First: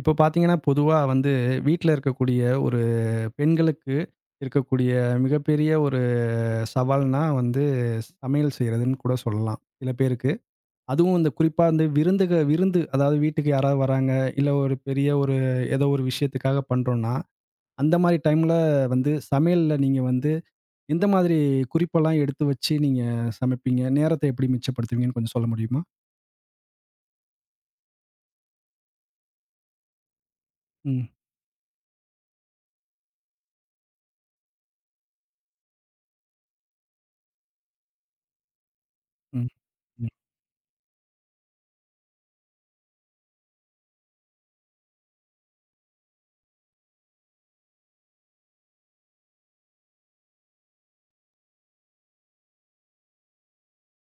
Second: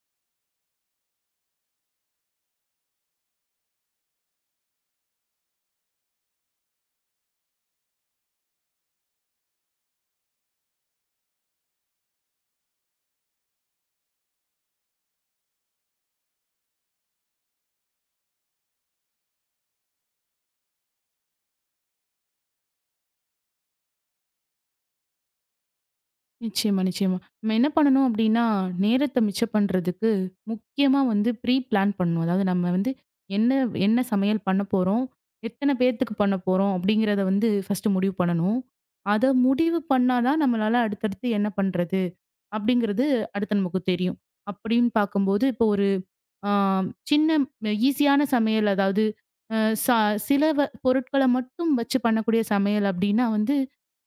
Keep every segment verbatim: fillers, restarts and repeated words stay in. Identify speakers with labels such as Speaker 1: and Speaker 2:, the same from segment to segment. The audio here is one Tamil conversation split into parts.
Speaker 1: இப்போ பார்த்தீங்கன்னா, பொதுவா வந்து வீட்ல இருக்கக்கூடிய ஒரு பெண்களுக்கு இருக்கக்கூடிய மிகப்பெரிய ஒரு சவால்னா வந்து சமையல் செய்றதுன்னு கூட சொல்லலாம். சில பேருக்கு. அதுவும் இந்த குறிப்பா வந்து விருந்துக விருந்து அதாவது வீட்டுக்கு யாராவது வராங்க, இல்ல ஒரு பெரிய ஒரு ஏதோ ஒரு விஷயத்துக்காக பண்றோம்னா, அந்த மாரி டைம்ல வந்து சமையல்ல நீங்க வந்து எந்த மாதிரி குறிப்பெல்லாம் எடுத்து வச்சு நீங்க சமைப்பீங்க? நேரத்த எப்படி மிச்சப்படுத்துவீங்கன்னு கொஞ்சம் சொல்ல முடியுமா?
Speaker 2: நிச்சயமா, நிச்சயமா. நம்ம என்ன பண்ணணும் அப்டின்னா, நேரத்த மிச்சம் பண்றதுக்கு முக்கியமா
Speaker 1: ம்,
Speaker 2: வந்து ப்ரீ பிளான் பண்ணணும். அதாவது நம்ம வந்து என்ன என்ன சமையல் பண்ண போறோம்? எத்தன பேத்துக்கு பண்ண போறோம்? அப்டிங்கிறத வந்து ஃபர்ஸ்ட்டு முடிவு பண்ணணும். அத
Speaker 1: ம்,
Speaker 2: முடிவு
Speaker 1: ம்,
Speaker 2: பண்ணா தான் நம்மளால அடுத்தடுத்து என்ன பண்றது? அப்டிங்கிறது அடுத்து நமக்கு தெரியும். அப்டின்னு பார்க்கும்போது இப்போ ஆம், சின்ன ஈஸியான சமையல் அதாவது அ ச சில வ பொருட்கள மட்டும் வச்சு பண்ணக்கூடிய சமையல் அப்படின்னா வந்து,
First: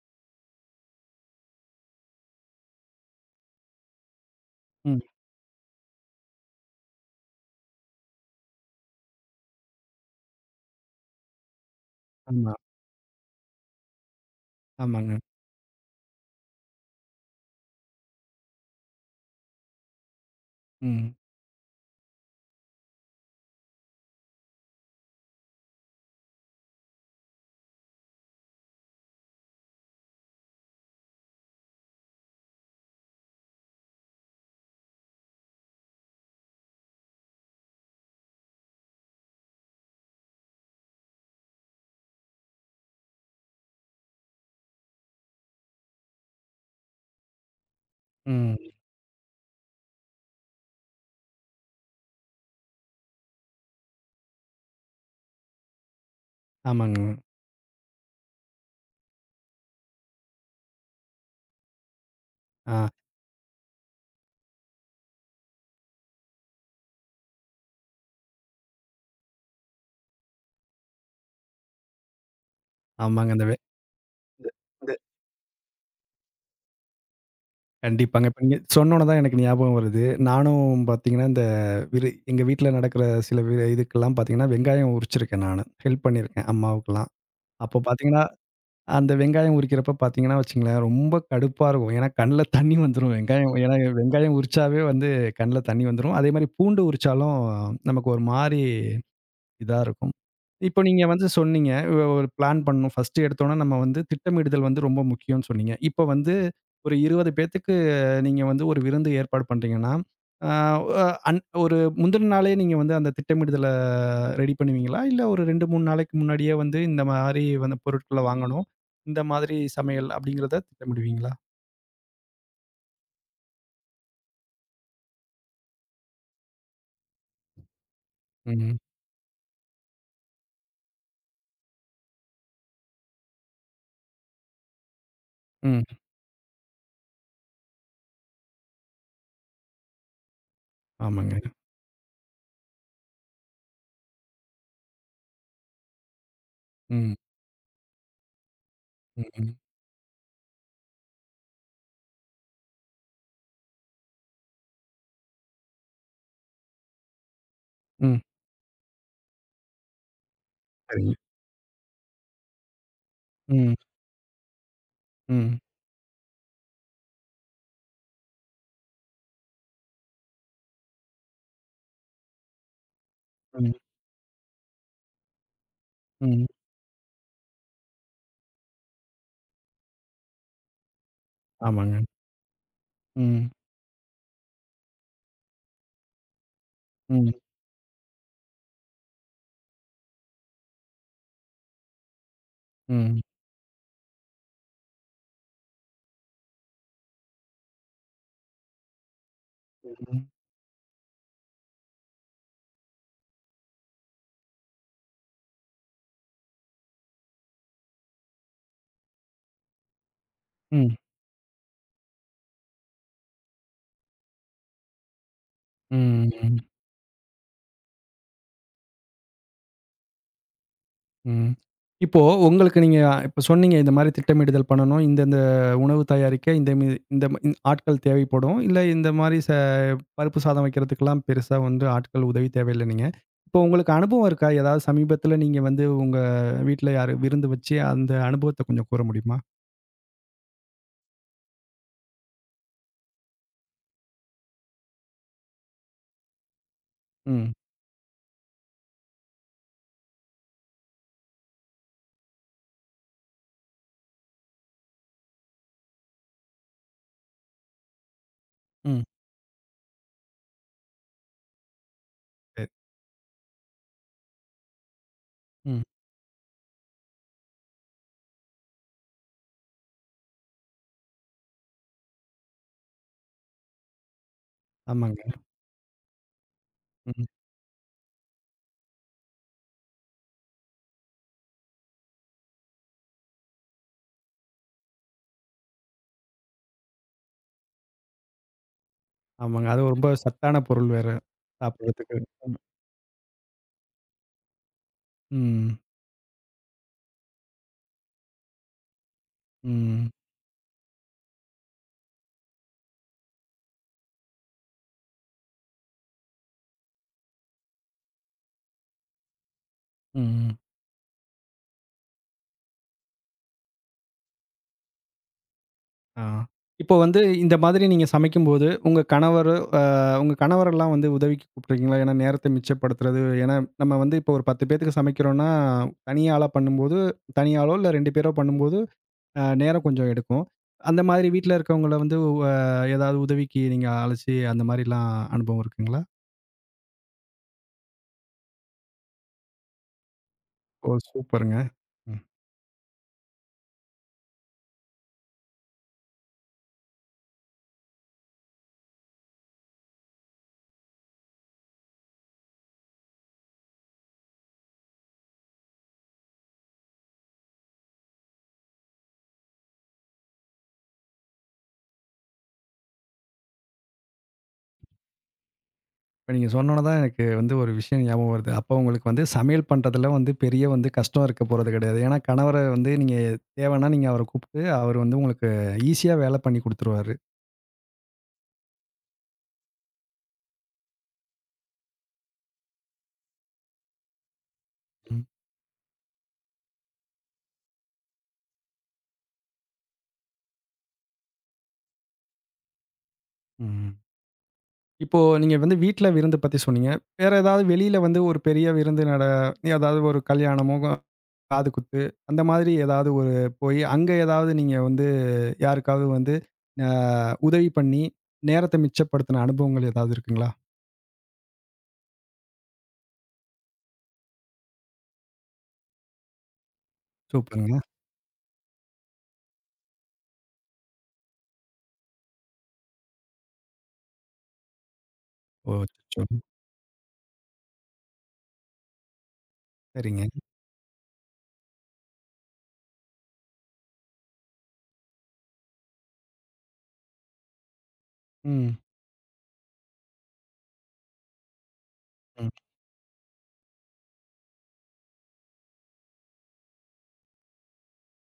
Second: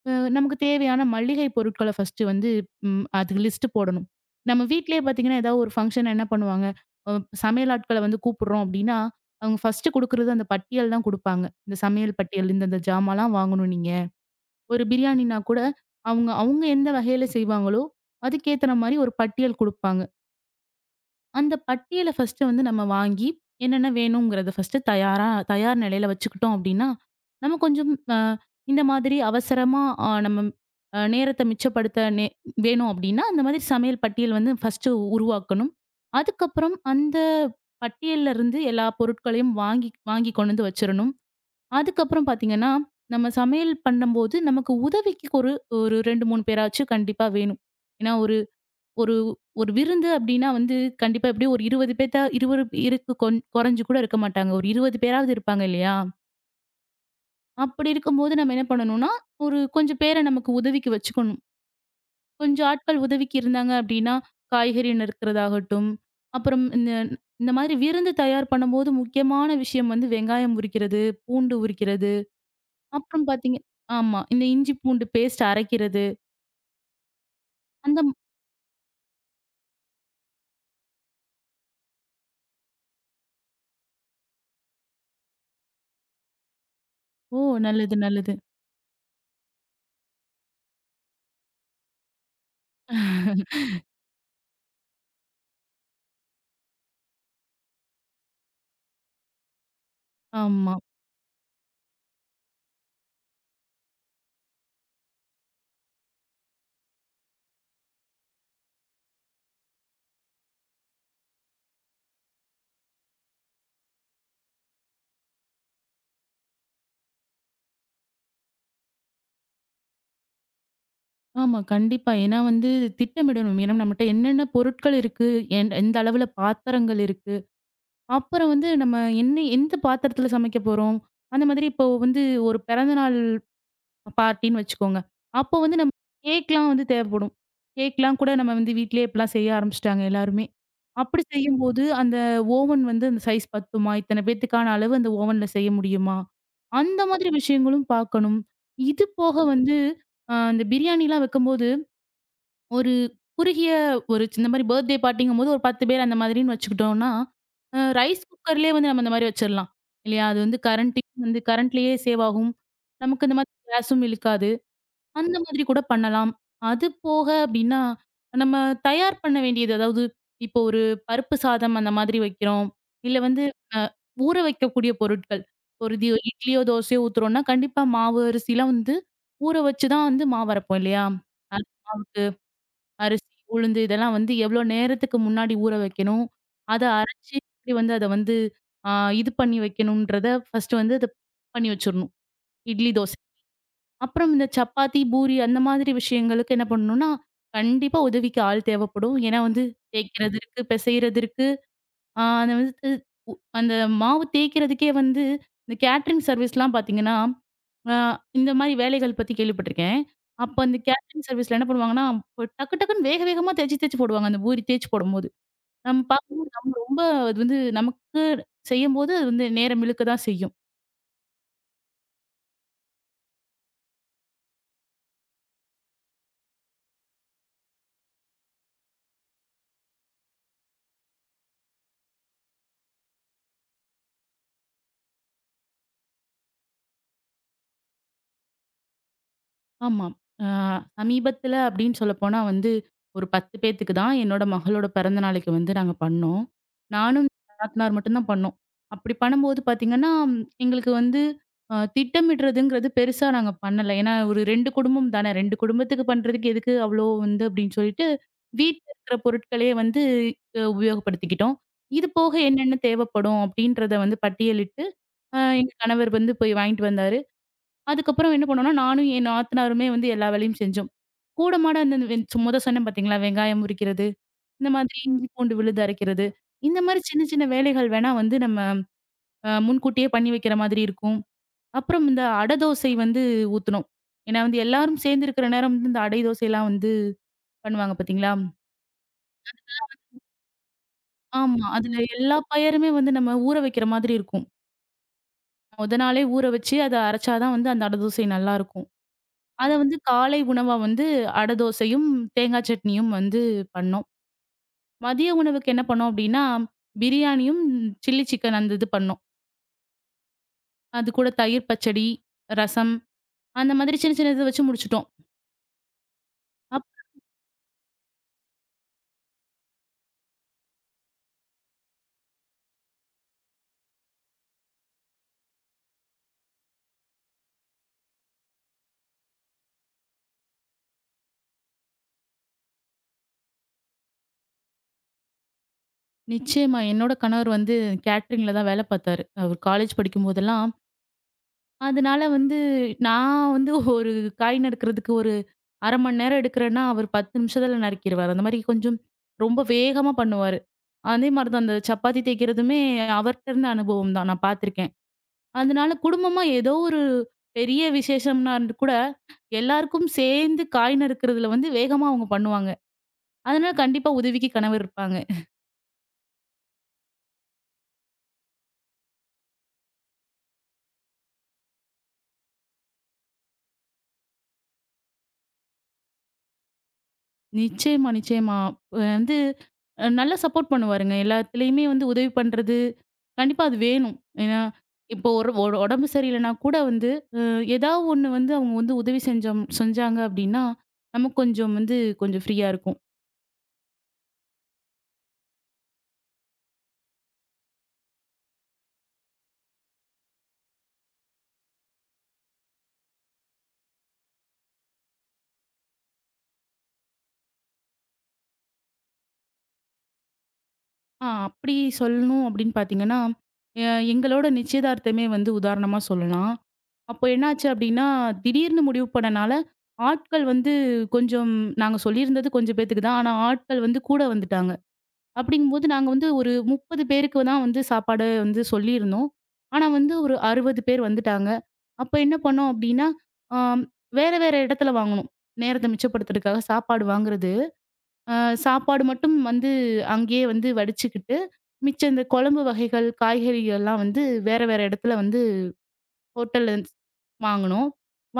Speaker 2: அ நமக்கு தேவையான மளிகை பொருட்கள ஃபர்ஸ்ட்டு வந்து ம் அதுக்கு லிஸ்ட் போடணும். நம்ம
Speaker 1: ம்.
Speaker 2: வீட்லயே பார்த்தீங்கன்னா, ஏதாவது ஒரு ஃபங்ஷன் என்ன பண்ணுவாங்க, அ சமையல் ஆட்கள வந்து கூப்பிடுறோம் அப்படின்னா, அவங்க ஃபர்ஸ்ட்டு குடுக்குறது அந்த பட்டியல் தான் குடுப்பாங்க. இந்த சமையல் பட்டியல்,
Speaker 1: ஆமா,
Speaker 2: இந்த இந்த ஜாமான்லாம் வாங்கணும் நீங்க. ஒரு
Speaker 1: ஆமாங்க.
Speaker 2: பிரியாணினா கூட அவங்க அவங்க எந்த வகையில செய்வாங்களோ, அதுக்கேத்தன மாரி ஒரு பட்டியல் குடுப்பாங்க.
Speaker 1: ம்,
Speaker 2: அந்த பட்டியல ஃபர்ஸ்ட்டு வந்து நம்ம வாங்கி, என்னென்ன வேணுங்கிறத ஃபர்ஸ்ட்டு தயாரா தயார் நிலையில வச்சுக்கிட்டோம் அப்டின்னா, நம்ம கொஞ்சம் அ இந்த மாதிரி அவசரமா அ நம்ம அ நேரத்த மிச்சப்படுத்த நே வேணும் அப்டின்னா, அந்த மாதிரி சமையல் பட்டியல் வந்து ஃபர்ஸ்ட்டு உருவாக்கணும். அதுக்கப்புறம் அந்த பட்டியல்ல இருந்து எல்லா பொருட்களையும் வாங்கி வாங்கி கொண்டு வந்து வச்சிரணும். அதுக்கப்புறம் பார்த்தீங்கன்னா, நம்ம சமையல் பண்ணும்போது நமக்கு உதவிக்கு ஒரு ஒரு ரெண்டு, மூணு பேராச்சும் கண்டிப்பா வேணும். ஏன்னா, ஒரு
Speaker 1: ம்.
Speaker 2: ஒரு ஒரு விருந்து அப்படின்னா வந்து கண்டிப்பா எப்படியும் ஒரு இருபது பேத்தா இருபது இருக்கு கொஞ் குறைஞ்சு கூட இருக்க மாட்டாங்க. ஒரு இருபது பேராவது இருப்பாங்க இல்லையா?
Speaker 1: ஆமாங்க.
Speaker 2: அப்படி இருக்கும்போது நம்ம என்ன பண்ணணும்னா, ஒரு கொஞ்சம் பேர நமக்கு உதவிக்கு வச்சுக்கணும். கொஞ்சம்
Speaker 1: ஆ.
Speaker 2: ஆட்கள் உதவிக்கு இருந்தாங்க அப்படின்னா, காய்கறி நறுக்கிறதாகட்டும், அப்புறம் இந்த இந்த மாதிரி விருந்து தயார் பண்ணும்போது முக்கியமான விஷயம் வந்து வெங்காயம் உரிக்கிறது, பூண்டு உரிக்கிறது, அப்புறம்
Speaker 1: ஆமாங்க. அந்த வே
Speaker 2: பார்த்தீங்க ஆமா. இந்த
Speaker 1: இந்த
Speaker 2: இஞ்சி
Speaker 1: இந்த
Speaker 2: பூண்டு பேஸ்ட் அரைக்கிறது. அந்த
Speaker 1: கண்டிப்பாங்க. இப்ப நீங்க சொன்னோன தான் எனக்கு ஞாபகம் வருது. நானும் பார்த்தீங்கன்னா, இந்த விரு எங்க வீட்ல நடக்கிற சில வி இதுக்கெல்லாம் பார்த்தீங்கன்னா, வெங்காயம் உரிச்சிருக்கேன் நானு. ஹெல்ப் பண்ணியிருக்கேன் அம்மாவுக்கெல்லாம்.
Speaker 2: ஓ!
Speaker 1: அப்போ
Speaker 2: நல்லது,
Speaker 1: பார்த்தீங்கன்னா,
Speaker 2: நல்லது.
Speaker 1: அந்த வெங்காயம் உரிக்கிறப்ப பார்த்தீங்கன்னா வச்சுக்கங்களேன், ரொம்ப கடுப்பா இருக்கும். ஏன்னா கண்ல தண்ணி வந்துரும். வெங்காயம் ஏன்னா வெங்காயம் உரிச்சாவே வந்து கண்ல தண்ணி வந்துரும். அதேமாரி பூண்டு உரிச்சாலும் நமக்கு ஒரு மாரி இதா இருக்கும்.
Speaker 2: ஆமா.
Speaker 1: இப்போ நீங்க வந்து சொன்னீங்க, ஒ ஒரு பிளான் பண்ணணும். ஃபர்ஸ்ட்டு எடுத்தோனே நம்ம வந்து திட்டமிடுதல் வந்து ரொம்ப முக்கியம்னு சொன்னீங்க. இப்போ வந்து ஒரு இருபது பேத்துக்கு நீங்க வந்து ஒரு விருந்து ஏற்பாடு பண்றீங்கன்னா, ஆ அ அன் ஒரு முந்தின நாளே நீங்க வந்து அந்த திட்டமிடுதல ரெடி பண்ணுவீங்களா? இல்ல ஒரு ரெண்டு, மூணு நாளைக்கு முன்னாடியே வந்து இந்த மாரி வந்து பொருட்கள வாங்கணும். இந்த மாதிரி சமையல் அப்படிங்கிறத திட்டமிடுவீங்களா?
Speaker 2: ஆமா. கண்டிப்பா. ஏன்னா வந்து திட்டமிடணும். ஏன்னா நம்மட்ட என்னென்ன பொருட்கள் இருக்கு, என் எந்த அளவுல பாத்திரங்கள் இருக்கு, அப்புறம் வந்து
Speaker 1: ம்.
Speaker 2: நம்ம என்ன எந்த பாத்திரத்துல சமைக்க போறோம். அந்த மாதிரி இப்போ வந்து ஒரு பிறந்தநாள் பார்ட்டின்னு வச்சுக்கோங்க. அப்போ வந்து
Speaker 1: ம்.
Speaker 2: நம்ம கேக்லாம் வந்து தேவைப்படும். கேக்லாம் கூட நம்ம வந்து வீட்லயே இப்பலாம் செய்ய ஆரம்பிச்சுட்டாங்க எல்லாருமே. அப்படி
Speaker 1: ஆமாங்க.
Speaker 2: செய்யும்போது அந்த ஓவன் வந்து அந்த சைஸ் பத்துமா? இத்தன பேத்துக்கான அளவு அந்த ஓவன்ல செய்ய முடியுமா? அந்த
Speaker 1: ம்.
Speaker 2: மாதிரி விஷயங்களும் பார்க்கணும். இது
Speaker 1: ம்.
Speaker 2: போக
Speaker 1: ம்.
Speaker 2: வந்து அ இந்த பிரியாணிலாம் வைக்கும்போது ஒரு குறுகிய ஒரு இந்த மாரி பர்த்டே பார்ட்டிங்கும்போது ஒரு பத்து பேர் அந்த மாதிரின்னு வச்சுக்கிட்டோம்னா, அ
Speaker 1: ம்.
Speaker 2: ரைஸ் குக்கர்லேயே வந்து நம்ம இந்த மாரி வச்சிரலாம். இல்லையா? அது வந்து
Speaker 1: சரிங்க.
Speaker 2: கரண்ட்டயும் வந்து கரண்ட்லேயே சேவ் ஆகும். நமக்கு இந்த மாதிரி
Speaker 1: ம்.
Speaker 2: கேஸும் இழுக்காது. அந்த
Speaker 1: ம்.
Speaker 2: மாதிரி கூட பண்ணலாம். அது போக அப்படின்னா, நம்ம தயார் பண்ண வேண்டியது அதாவது இப்போ ஒரு பருப்பு சாதம் அந்த மாதிரி வைக்கிறோம். இல்ல வந்து
Speaker 1: ம்.
Speaker 2: அ ஊற வைக்கக்கூடிய பொருட்கள். ஒரு தி
Speaker 1: ம்.
Speaker 2: இட்லியோ, தோசையோ ஊத்துறோம்னா, கண்டிப்பா மாவு, அரிசிலாம் வந்து ஊற வச்சு தான் வந்து மாவு அரைப்போம் இல்லையா?
Speaker 1: ஆமாங்க.
Speaker 2: அரிசி,
Speaker 1: ம்.
Speaker 2: உளுந்து இதெல்லாம் வந்து எவ்வளோ நேரத்துக்கு முன்னாடி ஊற வைக்கணும். அத
Speaker 1: ம்.
Speaker 2: அரைச்சு எப்படி வந்து அத வந்து ஆ இது பண்ணி வைக்கணும்ன்றத ஃபர்ஸ்ட்டு வந்து அத பண்ணி வச்சுரணும். இட்லி, தோசை.
Speaker 1: ம்.
Speaker 2: அப்புறம் இந்த சப்பாத்தி, பூரி அந்த மாதிரி விஷயங்களுக்கு என்ன பண்ணணும்னா, கண்டிப்பா உதவிக்கு ஆள் தேவைப்படும். ஏன்னா வந்து
Speaker 1: ம்.
Speaker 2: தேய்க்கிறது இருக்கு, பிசைறது இருக்கு. ஆ அந்த வந்து அந்த மாவு தேய்க்கிறதுக்கே வந்து இந்த கேட்டரிங் சர்வீஸ்லாம் பார்த்தீங்கன்னா ஆ இந்த மாரி வேலைகள் பத்தி கேள்விப்பட்டுருக்கேன். அப்ப அந்த
Speaker 1: ம்.
Speaker 2: கேட்டரிங் சர்விஸ்ல என்ன பண்ணுவாங்கன்னா, இப்ப டக்கு டக்குன்னு வேக வேகமா தேச்சு தேச்சு போடுவாங்க. அந்த பூரி தேச்சு போடும்போது. நம்ம பார்க்கும்போது
Speaker 1: ம்.
Speaker 2: நம்ம ரொம்ப அது வந்து நமக்கு செய்யும்போது அது வந்து நேரம் இழுக்க தான் செய்யும்.
Speaker 1: ம். இப்போ உங்களுக்கு நீங்க இப்ப சொன்னீங்க, இந்த மாரி திட்டமிடுதல் பண்ணணும். இந்தந்த உணவு தயாரிக்க இந்த மி இந்த ம இந் ஆட்கள் தேவைப்படும். இல்ல இந்த மாரி ச பருப்பு சாதம் வைக்கிறதுக்கெல்லாம் பெருசா வந்து ஆட்கள் உதவி தேவையில்லன்னீங்க. இப்போ உங்களுக்கு அனுபவம் இருக்கா? ஏதாவது சமீபத்தில நீங்க வந்து உங்க வீட்ல யாரு விருந்து வச்சு அந்த அனுபவத்த கொஞ்சம் கூற முடியுமா?
Speaker 2: ஆமா. அ சமீபத்தில அப்படின்னு சொல்லப்போனா வந்து, ஒரு பத்து பேத்துக்கு தான் என்னோட மகளோட பிறந்த நாளைக்கு வந்து நாங்க பண்ணோம். நானும்
Speaker 1: ம்.
Speaker 2: நாத்தனார் மட்டும் தான் பண்ணோம். அப்படி பண்ணும்போது பார்த்தீங்கன்னா, எங்களுக்கு வந்து அ திட்டமிடுறதுங்கிறது பெருசா நாங்க பண்ணல. ஏன்னா ஒரு ரெண்டு குடும்பம் தானே, ரெண்டு குடும்பத்துக்கு பண்றதுக்கு எதுக்கு அவ்வளோ வந்து அப்படின்னு சொல்லிட்டு, வீட்ல
Speaker 1: ம்.
Speaker 2: இருக்கிற பொருட்களையே வந்து அ உபயோகப்படுத்திக்கிட்டோம். இது போக
Speaker 1: சரி.
Speaker 2: என்னென்ன தேவைப்படும் அப்படின்றத வந்து பட்டியலிட்டு, அ எங்க
Speaker 1: ம்.
Speaker 2: கணவர் வந்து போய் வாங்கிட்டு வந்தாரு. அதுக்கப்புறம் என்ன பண்ணோம்னா, நானும் என் நாத்தனாருமே வந்து எல்லா வேலையும் செஞ்சோம். கூட மாட அந்த இந்த வென் மொத சொன்னேன் பார்த்தீங்களா? வெங்காயம் உரிக்கிறது, இந்த மாதிரி இஞ்சி,
Speaker 1: ஆமாங்க.
Speaker 2: பூண்டு விழுது அரைக்கிறது. இந்த மாரி சின்ன
Speaker 1: ம்.
Speaker 2: சின்ன வேலைகள் வேணா வந்து நம்ம அ முன்கூட்டியே பண்ணி வைக்கிற மாதிரி இருக்கும். அப்புறம் இந்த அடை தோசை வந்து ஊத்துனோம். ஏன்னா வந்து எல்லாரும் சேர்ந்து இருக்கிற நேரம் வந்து இந்த அடை தோசைலாம் வந்து பண்ணுவாங்க பார்த்தீங்களா?
Speaker 1: ஆமாங்க. அதுவும் ரொம்ப சத்தான பொருள் வேற
Speaker 2: ஆமா. அதுல
Speaker 1: சாப்பிடுறதுக்கு.
Speaker 2: எல்லா
Speaker 1: ம்.
Speaker 2: பயருமே வந்து நம்ம ஊற வைக்கிற மாதிரி இருக்கும்.
Speaker 1: ம்.
Speaker 2: மொத நாளே ஊற வச்சு அத அரைச்சா தான் வந்து அந்த அடை தோசை நல்லாருக்கும். அத வந்து
Speaker 1: ம்.
Speaker 2: காலை உணவா வந்து அடை தோசையும், தேங்காய் சட்னியும் வந்து பண்ணோம். மதிய உணவுக்கு என்ன பண்ணோம் அப்டின்னா, பிரியாணியும், சில்லி சிக்கன் அந்த இது பண்ணோம்.
Speaker 1: ம்.
Speaker 2: அது கூட தயிர் பச்சடி, ரசம் அந்த மாதிரி சின்ன சின்ன இத வச்சு முடிச்சுட்டோம்.
Speaker 1: ஆ.
Speaker 2: அப்
Speaker 1: இப்போ வந்து இந்த மாதிரி நீங்க சமைக்கும்போது, உங்க கணவர் அ உங்க கணவரெல்லாம் வந்து உதவிக்கு கூப்பிட்டுருக்கீங்களா? ஏன்னா நேரத்த மிச்சப்படுத்துறது. ஏன்னா நம்ம வந்து இப்போ ஒரு பத்து பேத்துக்கு சமைக்கிறோம்னா, தனி ஆளா பண்ணும்போது, தனி ஆளோ இல்ல ரெண்டு பேரோ பண்ணும்போது அ நேரம் கொஞ்சம் எடுக்கும். அந்த மாதிரி வீட்ல இருக்கவங்கள வந்து அ ஏதாவது உதவிக்கு நீங்க அழைச்சு அந்த மாரிலாம் அனுபவம் இருக்குங்களா?
Speaker 2: நிச்சயமா என்னோட கணவர் வந்து கேட்டரிங்ல தான் வேல பார்த்தாரு. அவர் காலேஜ் படிக்கும்போதெல்லாம்.
Speaker 1: ஓ! சூப்பருங்க. ம்.
Speaker 2: அதனால வந்து நான் வந்து ஒரு காய் நறுக்கிறதுக்கு ஒரு அரை மணி நேரம் எடுக்கிறேன்னா, அவர் பத்து நிமிஷத்துல நறுக்கிருவாரு. அந்த மாரி கொஞ்சம் ரொம்ப வேகமா பண்ணுவாரு. அதே மாரி தான் அந்த சப்பாத்தி தேய்க்கிறதுமே அவர்ட்ட இருந்த அனுபவம் தான். நான் பார்த்துருக்கேன். அதனால குடும்பமா ஏதோ ஒரு பெரிய விசேஷம்னா இருந்து கூட எல்லாருக்கும் சேர்ந்து காய் நறுக்கிறதுல வந்து வேகமா அவங்க பண்ணுவாங்க. அதனால கண்டிப்பா உதவிக்கு கணவர் இருப்பாங்க.
Speaker 1: இப்ப நீங்க சொன்னோன தான் எனக்கு வந்து ஒரு விஷயம் ஞாபகம் வருது. அப்போ உங்களுக்கு வந்து சமையல் பண்றதுல வந்து பெரிய வந்து கஷ்டம் இருக்க போறது கிடையாது. ஏன்னா கணவர வந்து நீங்க தேவைன்னா நீங்க அவர கூப்பிட்டு, அவரு வந்து உங்களுக்கு ஈஸியா வேலை பண்ணி குடுத்துருவாரு.
Speaker 2: நிச்சயமா, நிச்சயமா. அஹ் வந்து அ நல்லா சப்போர்ட் பண்ணுவாருங்க. எல்லாத்துலயுமே வந்து உதவி பண்றது, கண்டிப்பா அது வேணும். ஏன்னா
Speaker 1: ம்.
Speaker 2: இப்போ ஒரு ஒரு உடம்பு சரியில்லனா கூட வந்து ஏதாவது ஒண்ணு வந்து அவங்க வந்து உதவி செஞ்சோம் செஞ்சாங்க அப்படின்னா, நமக்கு கொஞ்சம் வந்து கொஞ்சம் ஃப்ரீயா இருக்கும்.
Speaker 1: ம். இப்போ நீங்க வந்து வீட்ல விருந்து பத்தி சொன்னீங்க. வேற ஏதாவது வெளியில வந்து ஒரு பெரிய விருந்து நட ஏதாவது ஒரு கல்யாணமோ, காது குத்து அந்த மாதிரி ஏதாவது ஒரு போய் அங்க ஏதாவது நீங்க வந்து யாருக்காவது வந்து அ உதவி பண்ணி நேரத்த மிச்சப்படுத்தின அனுபவங்கள் ஏதாவது இருக்குங்களா?
Speaker 2: ஆ அப்படி சொல்லணும் அப்படின்னு பார்த்தீங்கன்னா, அ எங்களோட நிச்சயதார்த்தமே வந்து உதாரணமா சொல்லலாம். அப்போ என்னாச்சு
Speaker 1: சூப்பருங்க.
Speaker 2: அப்படின்னா, திடீர்னு முடிவு பண்ணனால, ஆட்கள் வந்து கொஞ்சம் நாங்க சொல்லியிருந்தது கொஞ்சம் பேத்துக்கு தான். ஆனா ஆட்கள் வந்து கூட வந்துட்டாங்க.
Speaker 1: ஓ!
Speaker 2: அப்படிங்கும்போது நாங்க
Speaker 1: அச்சச்சோ!
Speaker 2: வந்து ஒரு முப்பது பேருக்கு தான் வந்து சாப்பாடு வந்து சொல்லியிருந்தோம். ஆனா வந்து
Speaker 1: சரிங்க.
Speaker 2: ஒரு அறுபது பேர் வந்துட்டாங்க. அப்ப என்ன பண்ணோம் அப்படின்னா, ஆம், வேற வேற இடத்துல வாங்குனோம். நேரத்த மிச்சப்படுத்துறதுக்காக சாப்பாடு வாங்குறது. அ
Speaker 1: ம்.
Speaker 2: சாப்பாடு மட்டும் வந்து அங்கேயே வந்து வடிச்சுக்கிட்டு, மிச்சம் இந்த
Speaker 1: ம்,
Speaker 2: குழம்பு வகைகள், காய்கறிகள் எல்லாம் வந்து வேற வேற இடத்துல வந்து ஹோட்டல்ல ஸ் வாங்குனோம்.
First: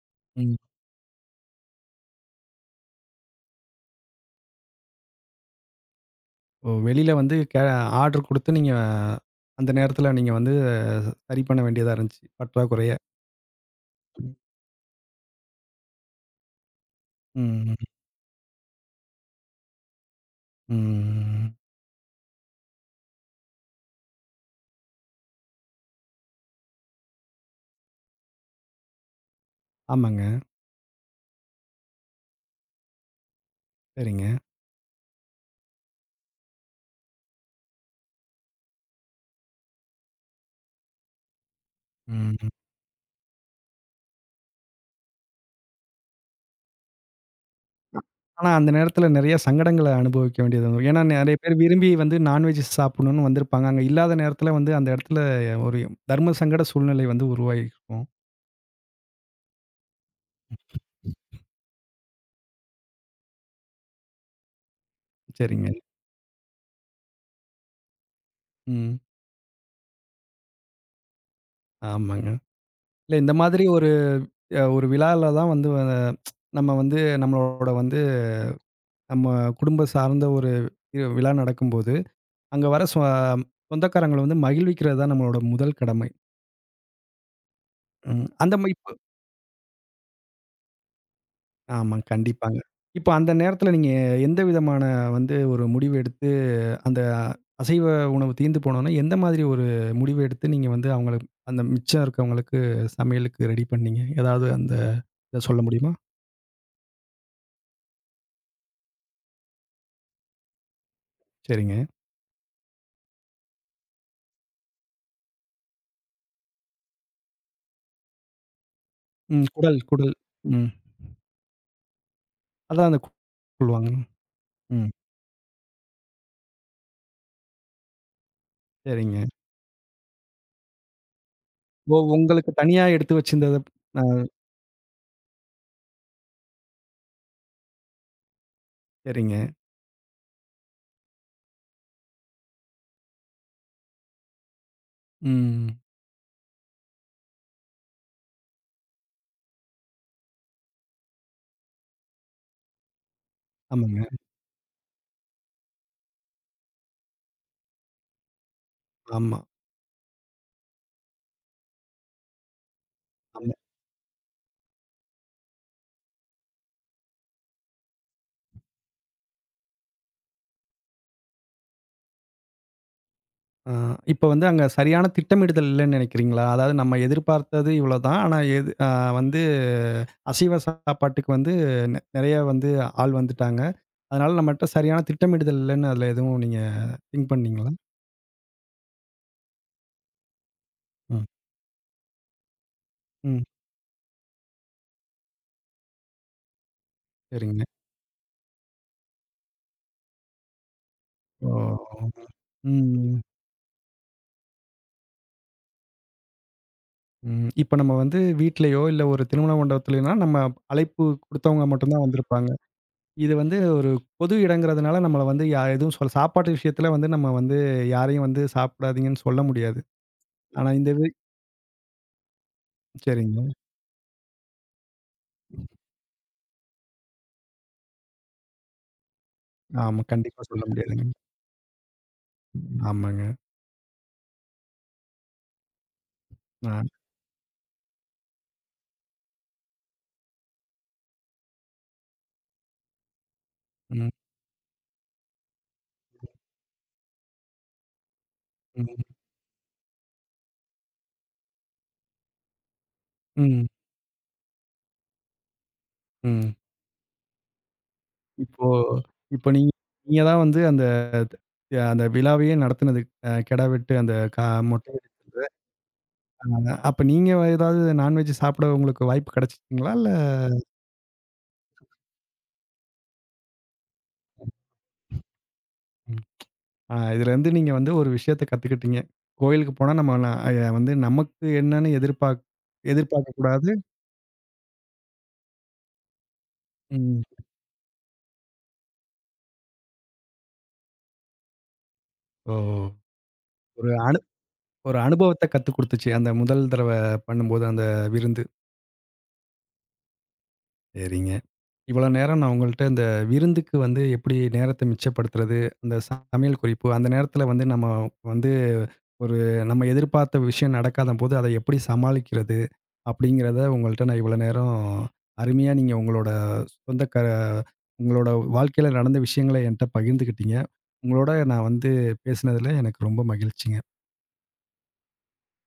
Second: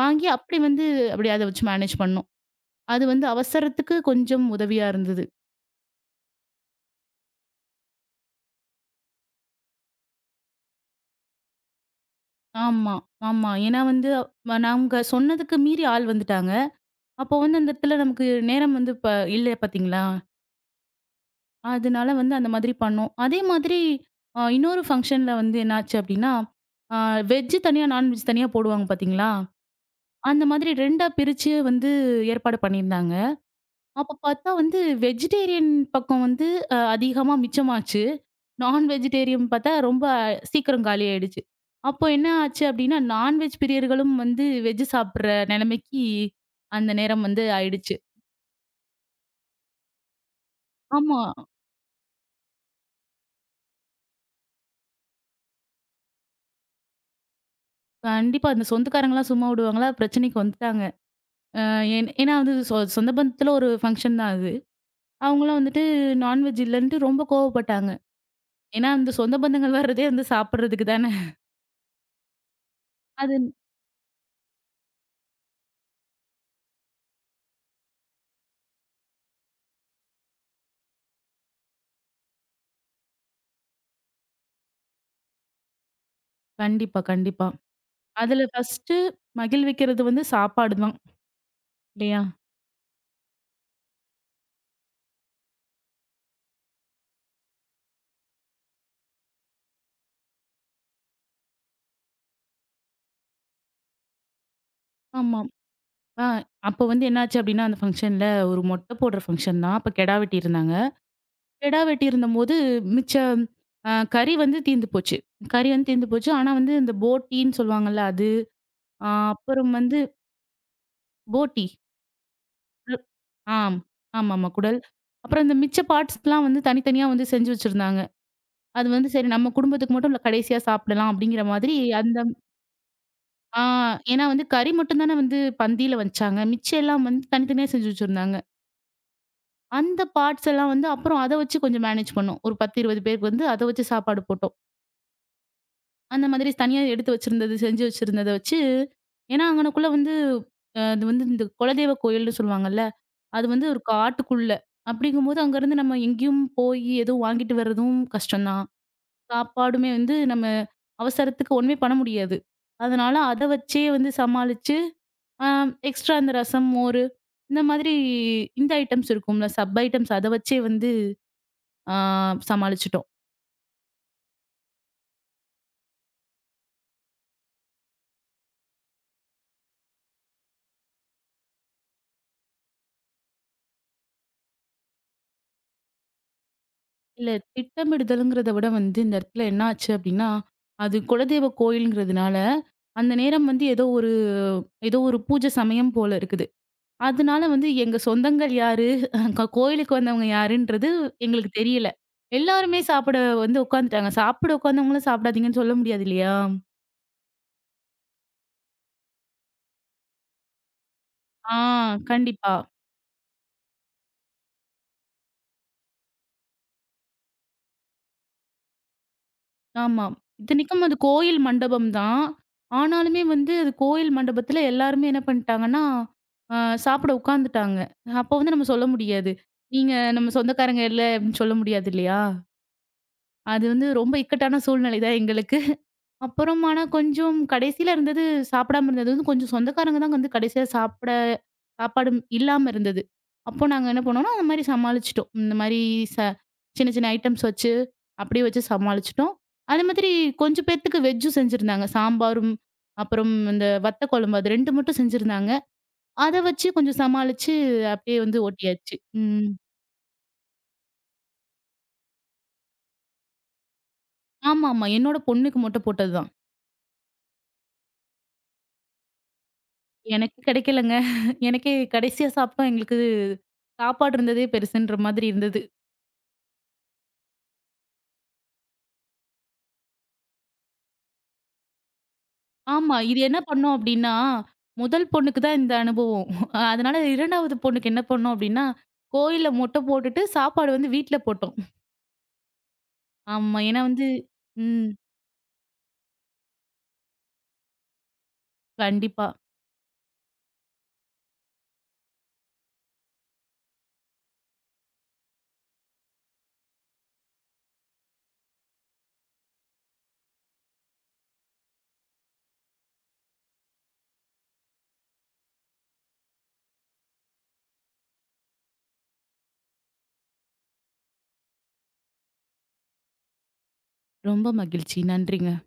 Speaker 2: வாங்கி
Speaker 1: ம்.
Speaker 2: அப்படி வந்து அப்படியே அத வச்சு மேனேஜ் பண்ணோம். அது வந்து அவசரத்துக்கு கொஞ்சம் உதவியா இருந்தது.
Speaker 1: ஓ! வெளியில வந்து கே ஆர்டர் குடுத்து நீங்க அந்த நேரத்துல நீங்க வந்து சரி பண்ண வேண்டியதா இருந்துச்சு, பற்றாக்குறைய.
Speaker 2: ஆமா, ஆமா. ஏன்னா வந்து வ நாங்க சொன்னதுக்கு மீறி ஆள் வந்துட்டாங்க. அப்போ வந்து அந்த
Speaker 1: ம்,
Speaker 2: இடத்துல நமக்கு நேரம் வந்து இப்ப இல்ல பார்த்தீங்களா?
Speaker 1: ம், ம்.
Speaker 2: அதனால வந்து அந்த மாதிரி பண்ணோம். அதே மாதிரி அ இன்னொரு ஃபங்ஷன்ல வந்து என்னாச்சு அப்டின்னா, அ வெஜ் தனியா, நான்வெஜ் தனியா போடுவாங்க பார்த்தீங்களா?
Speaker 1: ஆமாங்க.
Speaker 2: அந்த மாதிரி ரெண்டா பிரிச்சு வந்து ஏற்பாடு பண்ணியிருந்தாங்க. அப்ப
Speaker 1: சரிங்க.
Speaker 2: பார்த்தா வந்து வெஜிடேரியன் பக்கம் வந்து அ அதிகமா மிச்சமாச்சு. நான் வெஜிடேரியன் பார்த்தா ரொம்ப சீக்கிரம் காலி ஆயிடுச்சு. அப்போ என்ன
Speaker 1: ம்.
Speaker 2: ஆச்சு அப்டின்னா, நான்வெஜ் பிரியர்களும் வந்து வெஜ் சாப்பிடுற நிலைமைக்கு அந்த நேரம் வந்து ஆயிடுச்சு.
Speaker 1: ஆனா அந்த நேரத்துல நெறைய சங்கடங்கள அனுபவிக்க வேண்டியது வரும். ஏன்னா
Speaker 2: ஆமா.
Speaker 1: நெறைய பேர் விரும்பி வந்து நான்வெஜ் சாப்பிடணும்னு வந்திருப்பாங்க. அங்க இல்லாத நேரத்துல வந்து அந்த இடத்துல ஒரு தர்ம சங்கட சூழ்நிலை வந்து உருவாகியிருக்கும்.
Speaker 2: கண்டிப்பா. அந்த சொந்தக்காரங்கலாம் சும்மா விடுவாங்களா? பிரச்சனைக்கு வந்துட்டாங்க. அ ஏன் ஏன்னா வந்து சொ சொந்த பந்தத்துல ஒரு ஃபங்ஷன் தான் அது. அவங்கலாம்
Speaker 1: சரிங்க.
Speaker 2: வந்துட்டு நான்வெஜ் இல்லன்ட்டு ரொம்ப கோவப்பட்டாங்க. ஏன்னா,
Speaker 1: ம்.
Speaker 2: அந்த சொந்த பந்தங்கள் வர்றதே வந்து சாப்பிடுறதுக்கு தானே.
Speaker 1: ஆமாங்க. இல்ல இந்த
Speaker 2: அது
Speaker 1: மாதிரி ஒரு அ ஒரு விழால தான் வந்து நம்ம வந்து நம்மளோட வந்து நம்ம குடும்பம் சார்ந்த ஒரு வி விழா நடக்கும்போது, அங்க வர சொ சொந்தக்காரங்கள வந்து மகிழ்விக்கிறது தான் நம்மளோட முதல் கடமை.
Speaker 2: கண்டிப்பா, கண்டிப்பா.
Speaker 1: ம்.
Speaker 2: அதுல
Speaker 1: அந்த மாரி இப்போ
Speaker 2: ஃபர்ஸ்ட்டு மகிழ்விக்கிறது வந்து சாப்பாடு தான்
Speaker 1: ஆமா,
Speaker 2: இல்லையா?
Speaker 1: கண்டிப்பாங்க. இப்போ அந்த நேரத்தில நீங்க எந்த விதமான வந்து ஒரு முடிவு எடுத்து, அந்த அசைவ உணவு தீர்ந்து போனோனே, எந்த மாதிரி ஒரு முடிவு எடுத்து நீங்க வந்து அவங்களுக்கு அந்த மிச்சம் இருக்கவங்களுக்கு சமையலுக்கு ரெடி பண்ணீங்க? ஏதாவது அந்த
Speaker 2: ஆமா.
Speaker 1: இத சொல்ல முடியுமா?
Speaker 2: ஆ அப்போ வந்து என்னாச்சு அப்டின்னா, அந்த ஃபங்ஷன்ல ஒரு மொட்டை போடுற ஃபங்ஷன் தான். அப்ப கெடா வெட்டியிருந்தாங்க.
Speaker 1: சரிங்க.
Speaker 2: கெடா வெட்டியிருந்தம்போது மிச்ச அ கறி வந்து தீர்ந்து போச்சு. கறி வந்து தீர்ந்து போச்சு. ஆனா வந்து இந்த போட்டின்னு சொல்லுவாங்கல்ல அது, அ
Speaker 1: ம்.
Speaker 2: அப்புறம்
Speaker 1: குடல்,
Speaker 2: வந்து
Speaker 1: குடல். ம்.
Speaker 2: போட்டி.
Speaker 1: அதான் அந்த கு-
Speaker 2: ஆம்.
Speaker 1: சொல்லுவாங்க.
Speaker 2: ஆமாமா குடல்.
Speaker 1: ம்.
Speaker 2: அப்புறம் இந்த மிச்ச பார்ட்ஸ்லாம் வந்து தனித்தனியா வந்து செஞ்சு வச்சிருந்தாங்க. அது வந்து
Speaker 1: சரிங்க.
Speaker 2: சரி நம்ம குடும்பத்துக்கு மட்டும் இல்ல, கடைசியா சாப்பிடலாம் அப்டிங்கிற மாதிரி
Speaker 1: ஓ!
Speaker 2: அந்த
Speaker 1: உங்களுக்கு தனியா எடுத்து வச்சிருந்தத
Speaker 2: ஆ,
Speaker 1: அ
Speaker 2: ஏன்னா வந்து கறி மட்டும் தானே வந்து பந்தியில வச்சாங்க. மிச்சம் எல்லாம் வந்து தனித்தனியா செஞ்சு வச்சிருந்தாங்க.
Speaker 1: சரிங்க.
Speaker 2: அந்த பார்ட்ஸ் எல்லாம் வந்து அப்புறம் அத வச்சு கொஞ்சம் மேனேஜ் பண்ணோம். ஒரு பத்து, இருபது பேருக்கு வந்து அத வச்சு சாப்பாடு போட்டோம்.
Speaker 1: ம்.
Speaker 2: அந்த மாதிரி தனியா எடுத்து வச்சிருந்தது, செஞ்சு வச்சிருந்தத வச்சு ஏன்னா அங்கனக்குள்ள வந்து அ அது வந்து இந்த குலதெய்வ கோயில்னு சொல்லுவாங்கல்ல. அது வந்து ஒரு
Speaker 1: ஆமாங்க.
Speaker 2: காட்டுக்குள்ள. அப்படிங்கும்போது அங்கருந்து நம்ம எங்கேயும் போய் எதுவும் வாங்கிட்டு வர்றதும் கஷ்டம் தான்.
Speaker 1: ஆமா,
Speaker 2: சாப்பாடுமே வந்து நம்ம அவசரத்துக்கு ஒண்ணுமே பண்ண முடியாது. அதனால அத
Speaker 1: ஆமா.
Speaker 2: வச்சே வந்து சமாளிச்சு ஆம், எக்ஸ்ட்ரா அந்த ரசம், மோரு இந்த மாதிரி இந்த ஐட்டம்ஸ் இருக்கும்ல, சப் ஐட்டம்ஸ் அத வச்சே வந்து ஆ சமாளிச்சுட்டோம்.
Speaker 1: ஆ இப்ப வந்து அங்க சரியான திட்டமிடுதல் இல்லன்னு நினைக்கிறீங்களா? அதாவது நம்ம எதிர்பார்த்தது இவ்வளோதான். ஆனா எது அ வந்து அசைவ சாப்பாட்டுக்கு வந்து நெ நெறைய வந்து ஆள் வந்துட்டாங்க. அதனால நம்மட்ட சரியான திட்டமிடுதல் இல்லன்னு அதுல எதுவும் நீங்க
Speaker 2: இல்ல
Speaker 1: திங்க் பண்ணீங்களா?
Speaker 2: திட்டமிடுதல்ங்கிறத விட வந்து இந்த இடத்துல என்ன ஆச்சு அப்டின்னா, அது
Speaker 1: ம்.
Speaker 2: குலதெய்வ கோயில்ங்கிறதுனால, அந்த
Speaker 1: ம்.
Speaker 2: நேரம் வந்து ஏதோ ஒரு ஏதோ ஒரு பூஜை சமயம் போல இருக்குது. அதனால
Speaker 1: சரிங்க.
Speaker 2: வந்து எங்க சொந்தங்கள் யாரு? க கோயிலுக்கு வந்தவங்க யாருன்றது எங்களுக்கு
Speaker 1: ஓ!
Speaker 2: தெரியல. எல்லாருமே சாப்பிட
Speaker 1: ம்.
Speaker 2: வந்து உட்காந்துட்டாங்க. சாப்பிட உட்காந்தவங்களும் சாப்பிடாதீங்கன்னு சொல்ல முடியாது இல்லையா?
Speaker 1: ம். இப்ப நம்ம வந்து வீட்லயோ, இல்ல ஒரு திருமண மண்டபத்துலனா நம்ம அழைப்பு
Speaker 2: ஆ,
Speaker 1: குடுத்தவங்க மட்டும் தான் வந்திருப்பாங்க.
Speaker 2: கண்டிப்பா.
Speaker 1: இது வந்து ஒரு பொது இடங்கிறதுனால நம்மள வந்து யா எதுவும் சொல்ல சாப்பாட்டு விஷயத்துல வந்து நம்ம வந்து யாரையும் வந்து சாப்பிடாதீங்கன்னு சொல்ல முடியாது.
Speaker 2: ஆமா.
Speaker 1: ஆனா
Speaker 2: இத்தனைக்கும்
Speaker 1: இந்த
Speaker 2: அது
Speaker 1: இது
Speaker 2: கோயில் மண்டபம் தான். ஆனாலுமே
Speaker 1: சரிங்க.
Speaker 2: வந்து அது கோயில் மண்டபத்துல எல்லாருமே என்ன பண்ணிட்டாங்கன்னா, அ சாப்பிட உட்காந்துட்டாங்க. அப்ப வந்து நம்ம சொல்ல முடியாது. நீங்க
Speaker 1: ஆமா.
Speaker 2: நம்ம
Speaker 1: கண்டிப்பா சொல்ல
Speaker 2: சொந்தக்காரங்க இல்ல
Speaker 1: முடியாதுங்க.
Speaker 2: அப்படின்னு சொல்ல முடியாது இல்லையா?
Speaker 1: ஆமாங்க.
Speaker 2: அது வந்து ரொம்ப இக்கட்டான சூழ்நிலை தான் எங்களுக்கு. அப்புறம்
Speaker 1: ஆ.
Speaker 2: ஆனா கொஞ்சம் கடைசியில இருந்தது சாப்பிடாம இருந்தது வந்து கொஞ்சம் சொந்தக்காரங்க தான் வந்து கடைசியா சாப்பிட சாப்பாடு இல்லாம இருந்தது. அப்போ நாங்க என்ன
Speaker 1: ம்.
Speaker 2: பண்ணோம்னா, அந்த மாரி சமாளிச்சுட்டோம். இந்த மாரி ச சின்ன சின்ன ஐட்டம்ஸ் வச்சு, அப்படியே வச்சு
Speaker 1: ம்.
Speaker 2: சமாளிச்சுட்டோம். அதே மாதிரி கொஞ்சம் பேத்துக்கு வெஜ்ஜும் செஞ்சிருந்தாங்க. சாம்பாரும், அப்புறம் இந்த
Speaker 1: ம்.
Speaker 2: வத்த குழம்பு அது ரெண்டு மட்டும் செஞ்சிருந்தாங்க. அத
Speaker 1: ம்.
Speaker 2: வச்சு கொஞ்சம் சமாளிச்சு அப்படியே வந்து
Speaker 1: இப்போ
Speaker 2: ஓட்டியாச்சு.
Speaker 1: இப்போ
Speaker 2: ம்.
Speaker 1: நீங்க நீங்க தான் வந்து அந்த அந்த விழாவையே நடத்துனது. அ கிடா வெட்டு அந்த க
Speaker 2: ஆமாமா.
Speaker 1: மொட்டை
Speaker 2: என்னோட
Speaker 1: அடிக்கிறது.
Speaker 2: பொண்ணுக்கு மட்டும் போட்டது தான்.
Speaker 1: அப்ப நீங்க ஏதாவது நான்வெஜ் சாப்பிட உங்களுக்கு வாய்ப்பு கிடைச்சுச்சுங்களா? இல்ல
Speaker 2: எனக்கு கிடைக்கலங்க. எனக்கே கடைசியா சாப்பிட்டோம் எங்களுக்கு சாப்பாடு இருந்ததே பெருசுன்ற மாதிரி இருந்தது.
Speaker 1: ஆ இதுலேருந்து நீங்க வந்து ஒரு விஷயத்த கத்துக்கிட்டீங்க. கோயிலுக்கு போனா நம்ம ந அ வந்து நமக்கு என்னன்னு எதிர்பார்க்
Speaker 2: ஆமா. இது என்ன
Speaker 1: எதிர்பார்க்கக்கூடாது.
Speaker 2: பண்ணோம் அப்டின்னா, முதல் பொண்ணுக்கு தான் இந்த அனுபவம். அதனால
Speaker 1: ம்.
Speaker 2: இரண்டாவது பொண்ணுக்கு என்ன பண்ணோம் அப்டின்னா, கோயில்ல மொட்ட போட்டுட்டு சாப்பாடு வந்து வீட்ல போட்டோம்.
Speaker 1: ஓ!
Speaker 2: ஆமா. ஏன்னா
Speaker 1: ஒரு
Speaker 2: வந்து
Speaker 1: அனு
Speaker 2: ம்.
Speaker 1: ஒரு அனுபவத்த கத்துக் குடுத்துச்சு. அந்த முதல் தடவ பண்ணும்போது அந்த விருந்து.
Speaker 2: கண்டிப்பா.
Speaker 1: சரிங்க. இவ்வளோ நேரம் நான் உங்கள்ட்ட இந்த விருந்துக்கு வந்து எப்படி நேரத்த மிச்சப்படுத்துறது, அந்த சமையல் குறிப்பு, அந்த நேரத்தில வந்து நம்ம வந்து ஒரு நம்ம எதிர்பார்த்த விஷயம் நடக்காதபோது அத எப்படி சமாளிக்கிறது? அப்படிங்கிறத உங்கள்ட்ட நான் இவ்வளோ நேரம் அருமையா நீங்க உங்களோட சொந்த க உங்களோட வாழ்க்கையில நடந்த விஷயங்கள என்ட்ட பகிர்ந்துக்கிட்டீங்க. உங்களோட நான் வந்து பேசினதில எனக்கு ரொம்ப மகிழ்ச்சிங்க.
Speaker 2: ரொம்ப மகிழ்ச்சி. நன்றிங்க.